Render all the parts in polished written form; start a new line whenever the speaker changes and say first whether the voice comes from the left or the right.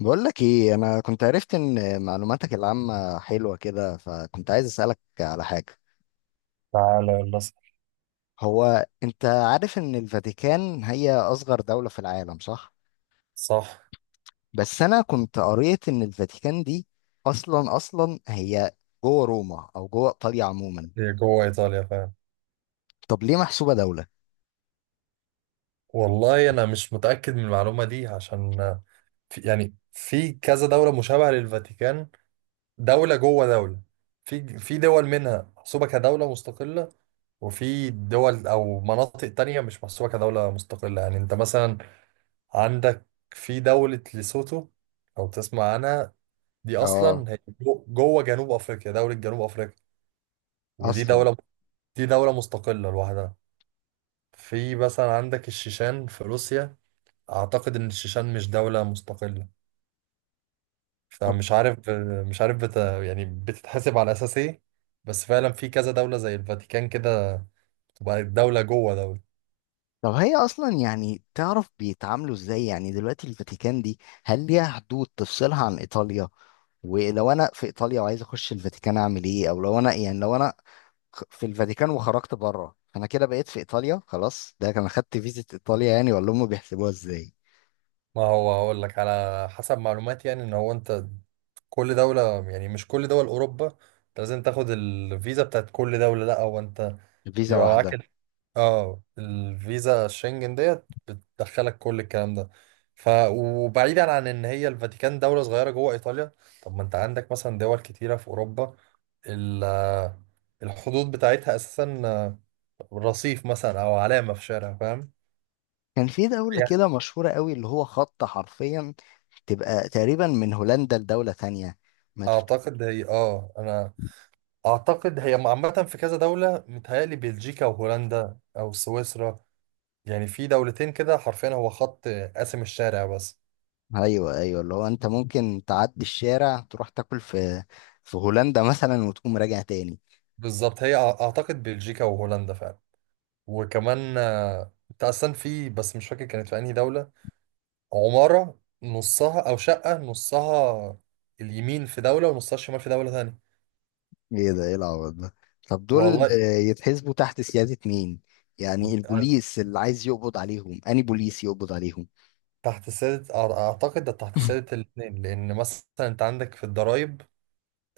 left: بقول لك ايه؟ انا كنت عرفت ان معلوماتك العامة حلوة كده، فكنت عايز اسألك على حاجة.
right: تعالى، يلا اسأل.
left: هو انت عارف ان الفاتيكان هي اصغر دولة في العالم، صح؟
right: صح.
left: بس انا كنت قريت ان الفاتيكان دي اصلا اصلا هي جوه روما او جوه ايطاليا عموما.
right: هي جوه إيطاليا فعلا.
left: طب ليه محسوبة دولة؟
right: والله أنا مش متأكد من المعلومة دي عشان في يعني كذا دولة مشابهة للفاتيكان، دولة جوه دولة. في دول منها محسوبة كدولة مستقلة، وفي دول أو مناطق تانية مش محسوبة كدولة مستقلة. يعني أنت مثلا عندك في دولة ليسوتو، لو تسمع عنها، دي
left: اه،
right: أصلا هي جوه جنوب أفريقيا، دولة جنوب أفريقيا. ودي
left: اصلا.
right: دولة، دي دولة مستقلة لوحدها. في مثلا عندك الشيشان في روسيا، اعتقد ان الشيشان مش دولة مستقلة.
left: طب
right: فمش عارف، مش عارف يعني بتتحسب على اساس ايه. بس فعلا في كذا دولة زي الفاتيكان كده، تبقى دولة جوه دولة.
left: طب هي اصلا يعني تعرف بيتعاملوا ازاي؟ يعني دلوقتي الفاتيكان دي هل ليها حدود تفصلها عن ايطاليا؟ ولو انا في ايطاليا وعايز اخش الفاتيكان اعمل ايه؟ او لو انا في الفاتيكان وخرجت بره انا كده بقيت في ايطاليا خلاص، ده كان خدت فيزا ايطاليا يعني، ولا هم بيحسبوها ازاي؟
right: ما هو هقول لك على حسب معلوماتي، يعني ان هو انت كل دولة، يعني مش كل دول اوروبا انت لازم تاخد الفيزا بتاعت كل دولة، لا هو انت
left: فيزا
right: بيبقى
left: واحده.
right: معاك، اه، الفيزا الشنجن ديت بتدخلك كل الكلام ده. ف وبعيدا عن ان هي الفاتيكان دولة صغيرة جوه ايطاليا، طب ما انت عندك مثلا دول كتيرة في اوروبا، ال الحدود بتاعتها اساسا رصيف مثلا او علامة في شارع، فاهم؟
left: كان في دولة
right: هي
left: كده مشهورة قوي اللي هو خط حرفيا تبقى تقريبا من هولندا لدولة تانية. ما تف...
right: اعتقد هي اه انا اعتقد هي عامة في كذا دولة، متهيألي بلجيكا وهولندا او سويسرا، يعني في دولتين كده حرفيا هو خط قاسم الشارع بس.
left: ايوه ايوه، اللي هو انت ممكن تعدي الشارع تروح تاكل في هولندا مثلا وتقوم راجع تاني.
right: بالظبط، هي اعتقد بلجيكا وهولندا فعلا. وكمان انت اصلا في، بس مش فاكر كانت في انهي دولة، عمارة نصها او شقة نصها اليمين في دولة ونصها الشمال في دولة تانية.
left: ايه ده؟ ايه العبط ده؟ طب دول
right: والله،
left: يتحسبوا تحت سيادة مين؟ يعني البوليس اللي عايز يقبض عليهم اني بوليس يقبض عليهم؟
right: تحت سيادة اعتقد ده تحت سيادة الاتنين، لان مثلا انت عندك في الضرايب،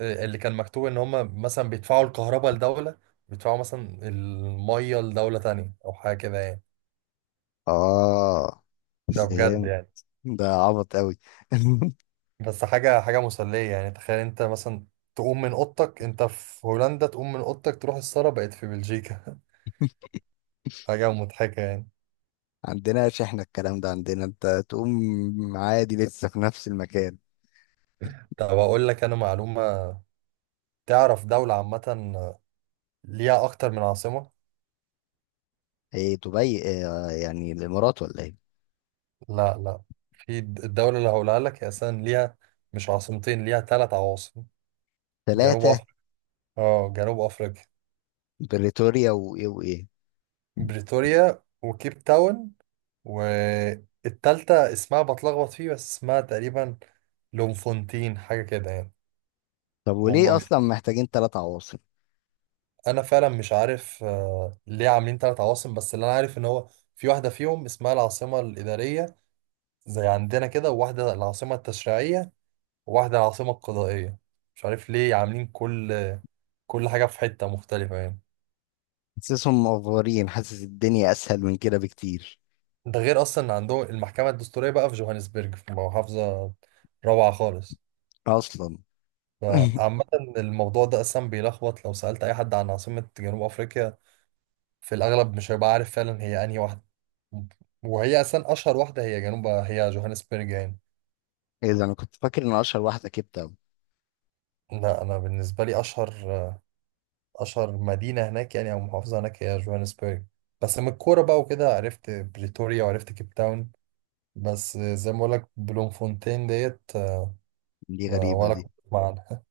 right: اللي كان مكتوب ان هم مثلا بيدفعوا الكهرباء لدولة، بيدفعوا مثلا المية لدولة تانية او حاجة كده يعني.
left: اه،
right: ده بجد
left: فهم.
right: يعني.
left: ده عبط قوي.
right: بس حاجة حاجة مسلية، يعني تخيل انت مثلا تقوم من اوضتك انت في هولندا، تقوم من اوضتك تروح السارة بقت في بلجيكا. حاجة مضحكة يعني.
left: عندنا احنا الكلام ده، عندنا انت تقوم عادي لسه في نفس المكان.
right: طب اقول لك انا معلومة، تعرف دولة عامة ليها اكتر من عاصمة؟
left: ايه دبي إيه يعني الامارات ولا ايه؟
right: لا لا. في الدولة اللي هقولها لك هي اساسا ليها مش عاصمتين، ليها ثلاث عواصم. جنوب
left: ثلاثة.
right: افريقيا. اه، جنوب افريقيا.
left: بريتوريا وايه وايه؟
right: بريتوريا وكيب تاون، والتالتة اسمها بتلخبط فيه، بس اسمها تقريبا لومفونتين، حاجة كده يعني.
left: طب وليه
right: هم،
left: اصلا محتاجين ثلاث عواصم؟
right: انا فعلا مش عارف ليه عاملين ثلاث عواصم، بس اللي انا عارف ان هو في واحده فيهم اسمها العاصمه الاداريه، زي عندنا كده، وواحده العاصمه التشريعيه، وواحده العاصمه القضائيه. مش عارف ليه عاملين كل حاجه في حته مختلفه يعني.
left: حاسسهم مقفورين، حاسس الدنيا اسهل من كده بكتير.
right: ده غير اصلا إن عندهم المحكمه الدستوريه بقى في جوهانسبرج، في محافظه روعه خالص.
left: اصلا.
right: فعامه، الموضوع ده اصلا بيلخبط، لو سالت اي حد عن عاصمه جنوب افريقيا في الاغلب مش هيبقى عارف فعلا هي انهي واحده ممكن. وهي اصلا اشهر واحده هي جنوب، هي جوهانسبرج يعني.
left: ايه ده؟ انا كنت فاكر ان اشهر واحده كيب تاون.
right: لا، انا بالنسبه لي اشهر، اشهر مدينه هناك يعني او محافظه هناك هي جوهانسبرج، بس من الكوره بقى وكده عرفت بريتوريا وعرفت كيب تاون، بس زي ما بقول لك بلوم فونتين ديت
left: دي غريبه
right: ولا
left: دي.
right: كنت أسمع عنها.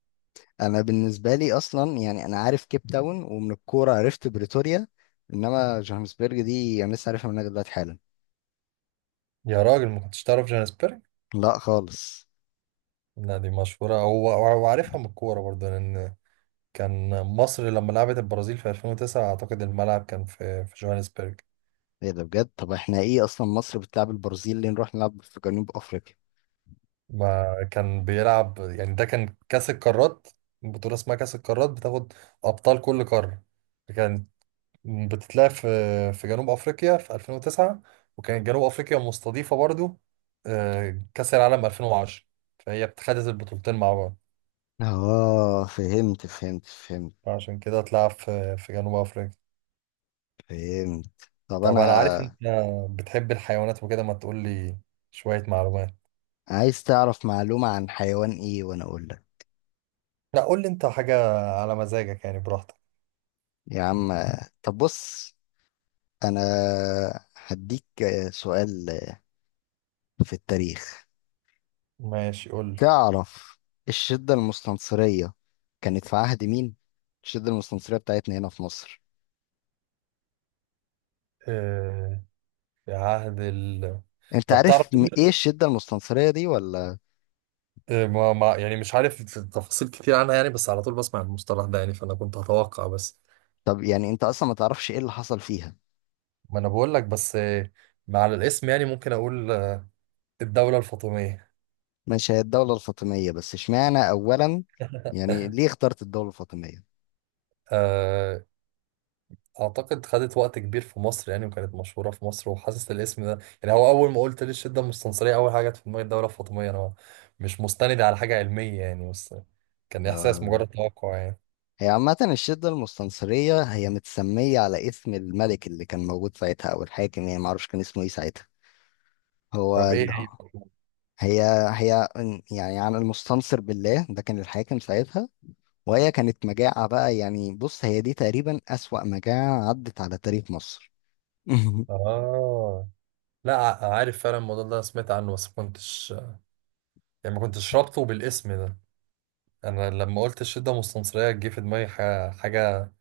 left: انا بالنسبه لي اصلا يعني انا عارف كيب تاون، ومن الكوره عرفت بريتوريا. انما جوهانسبرج دي انا لسه عارفها منك دلوقتي حالا.
right: يا راجل، ما كنتش تعرف جوهانسبرج؟
left: لا خالص.
right: لا دي مشهوره هو، وعارفها من الكوره برضه، لان كان مصر لما لعبت البرازيل في 2009 اعتقد الملعب كان في جوهانسبرج.
left: ايه ده؟ بجد؟ طب احنا ايه اصلا؟ مصر بتلعب البرازيل ليه؟ نروح نلعب في جنوب افريقيا؟
right: ما كان بيلعب يعني، ده كان كأس القارات، بطولة اسمها كأس القارات بتاخد أبطال كل قارة، كانت بتتلعب في جنوب أفريقيا في 2009، وكانت جنوب أفريقيا مستضيفة برضو كأس العالم 2010، فهي خدت البطولتين مع بعض.
left: اه، فهمت فهمت فهمت
right: فعشان كده اتلعب في جنوب أفريقيا.
left: فهمت. طب
right: طب
left: انا.
right: أنا عارف أنت بتحب الحيوانات وكده، ما تقول لي شوية معلومات.
left: عايز تعرف معلومه عن حيوان ايه وانا اقول لك؟
right: لا، قول لي أنت حاجة على مزاجك يعني، براحتك.
left: يا عم. طب بص، انا هديك سؤال في التاريخ.
right: ماشي، قول
left: تعرف الشدة المستنصرية كانت في عهد مين؟ الشدة المستنصرية بتاعتنا هنا في مصر.
right: لي في عهد ال.
left: انت
right: طب تعرف،
left: عارف ايه الشدة المستنصرية دي ولا؟
right: آه، ما ما يعني مش عارف تفاصيل كتير عنها يعني، بس على طول بسمع المصطلح ده يعني، فأنا كنت هتوقع بس.
left: طب يعني انت اصلا ما تعرفش ايه اللي حصل فيها؟
right: ما أنا بقول لك بس، مع الاسم يعني، ممكن أقول الدولة الفاطمية.
left: ماشي، هي الدولة الفاطمية، بس اشمعنى اولا؟ يعني ليه اخترت الدولة الفاطمية؟
right: آه، أعتقد خدت وقت كبير في مصر يعني، وكانت مشهورة في مصر، وحاسس الاسم ده يعني هو أول ما قلت لي الشدة المستنصرية أول حاجة جت في دماغي الدولة الفاطمية. أنا مش مستند على حاجة علمية يعني، بس كان إحساس
left: آه.
right: مجرد توقع يعني.
left: هي عامة الشدة المستنصرية هي متسمية على اسم الملك اللي كان موجود ساعتها او الحاكم، يعني معرفش كان اسمه ايه ساعتها. هو
right: طب إيه
left: ال-
right: هي؟
left: هي هي يعني عن المستنصر بالله، ده كان الحاكم ساعتها. وهي كانت مجاعة بقى، يعني بص هي دي تقريبا أسوأ مجاعة عدت على تاريخ مصر.
right: آه. لا عارف فعلا الموضوع ده، سمعت عنه بس ما كنتش، يعني ما كنتش رابطه بالاسم ده. انا لما قلت الشدة مستنصرية جه في دماغي حاجة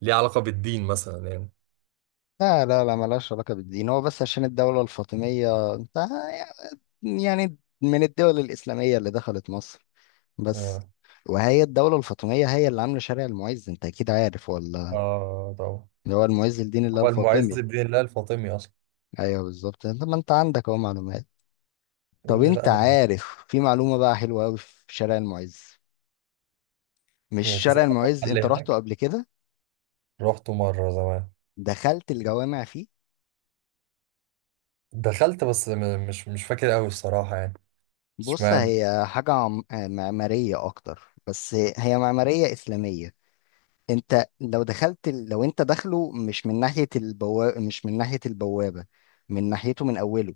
right: ليها علاقة بالدين مثلا يعني.
left: لا لا لا، ملهاش علاقة بالدين، هو بس عشان الدولة الفاطمية انت يعني من الدول الإسلامية اللي دخلت مصر بس.
right: اه.
left: وهي الدولة الفاطمية هي اللي عاملة شارع المعز، انت أكيد عارف ولا؟
right: اه طبعا.
left: اللي هو المعز الدين اللي هو
right: هو المعز
left: الفاطمي.
right: بدين الله الفاطمي اصلا.
left: أيوه بالظبط، انت ما انت عندك اهو معلومات.
right: يا
left: طب
right: ابني لا
left: انت
right: انا.
left: عارف في معلومة بقى حلوة أوي في شارع المعز؟ مش
right: يعني
left: شارع
right: تسقط
left: المعز،
right: محل
left: انت رحته
right: هناك.
left: قبل كده؟
right: رحته مرة زمان.
left: دخلت الجوامع فيه؟
right: دخلت بس مش فاكر قوي الصراحة يعني.
left: بص،
right: اشمعنى.
left: هي حاجة معمارية أكتر. بس هي معمارية إسلامية. أنت لو دخلت، لو أنت داخله مش من ناحية البوابة، مش من ناحية البوابة، من ناحيته من أوله.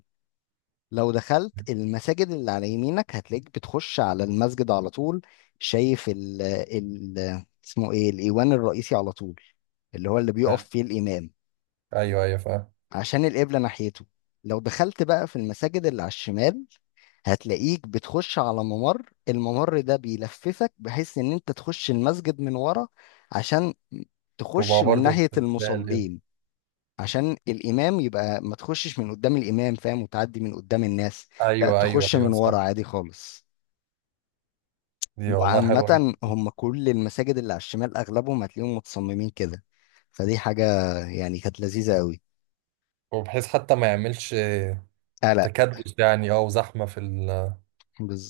left: لو دخلت المساجد اللي على يمينك هتلاقيك بتخش على المسجد على طول. شايف ال ال اسمه إيه؟ الإيوان الرئيسي على طول، اللي هو اللي بيقف
right: آه،
left: فيه الإمام،
right: ايوه ايوه فاهم.
left: عشان القبلة ناحيته. لو دخلت بقى في المساجد اللي على الشمال هتلاقيك بتخش على ممر، الممر ده بيلففك بحيث ان انت تخش المسجد من ورا، عشان تخش
right: تبقى
left: من
right: برضه
left: ناحية
right: في ابتدائي.
left: المصلين، عشان الإمام يبقى ما تخشش من قدام الإمام، فاهم، وتعدي من قدام الناس. لا،
right: ايوه ايوه
left: تخش
right: ايوه
left: من ورا
right: صح.
left: عادي خالص.
right: دي والله حلوة
left: وعامة
right: جدا.
left: هم كل المساجد اللي على الشمال أغلبهم هتلاقيهم متصممين كده، فدي حاجة يعني كانت لذيذة أوي.
right: وبحيث حتى ما يعملش
left: قلق.
right: تكدس يعني، اه، وزحمة في ال-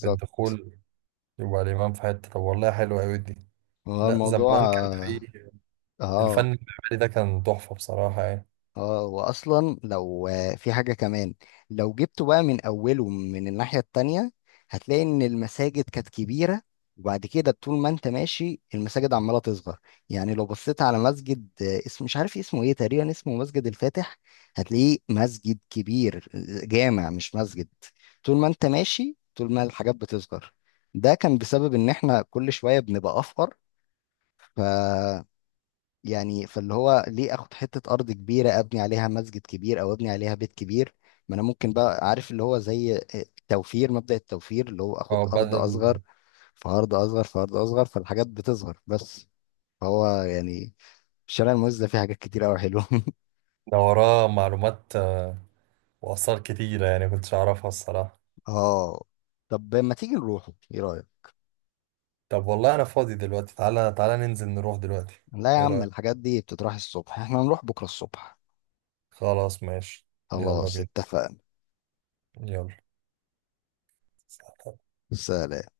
right: في الدخول. يبقى الإمام في حتة. طب والله حلوة أوي دي.
left: هو
right: لا
left: الموضوع.
right: زمان كان
left: اه،
right: في الفن
left: اه.
right: المعماري ده كان تحفة بصراحة يعني.
left: واصلا لو في حاجة كمان، لو جبته بقى من اوله من الناحية التانية هتلاقي ان المساجد كانت كبيرة. وبعد كده طول ما انت ماشي المساجد عمالة تصغر. يعني لو بصيت على مسجد اسم مش عارف اسمه ايه، تقريبا اسمه مسجد الفاتح، هتلاقيه مسجد كبير، جامع مش مسجد. طول ما انت ماشي طول ما الحاجات بتصغر. ده كان بسبب ان احنا كل شوية بنبقى افقر. ف يعني فاللي هو ليه اخد حتة ارض كبيرة ابني عليها مسجد كبير او ابني عليها بيت كبير؟ ما انا ممكن بقى عارف اللي هو زي التوفير، مبدأ التوفير اللي هو اخد
right: اه
left: ارض
right: بدل.
left: اصغر. في ارض اصغر، فالحاجات بتصغر بس. هو يعني الشارع الموز ده فيه حاجات كتير قوي حلوة.
right: ده وراه معلومات وآثار كتيرة يعني كنتش أعرفها الصراحة.
left: اه. طب ما تيجي نروحه، ايه رأيك؟
right: طب والله أنا فاضي دلوقتي، تعالى تعالى ننزل نروح دلوقتي.
left: لا يا
right: إيه
left: عم،
right: رأيك؟
left: الحاجات دي بتتراح الصبح، احنا هنروح بكرة الصبح.
right: خلاص ماشي. يلا
left: خلاص
right: بينا.
left: اتفقنا.
right: يلا.
left: سلام.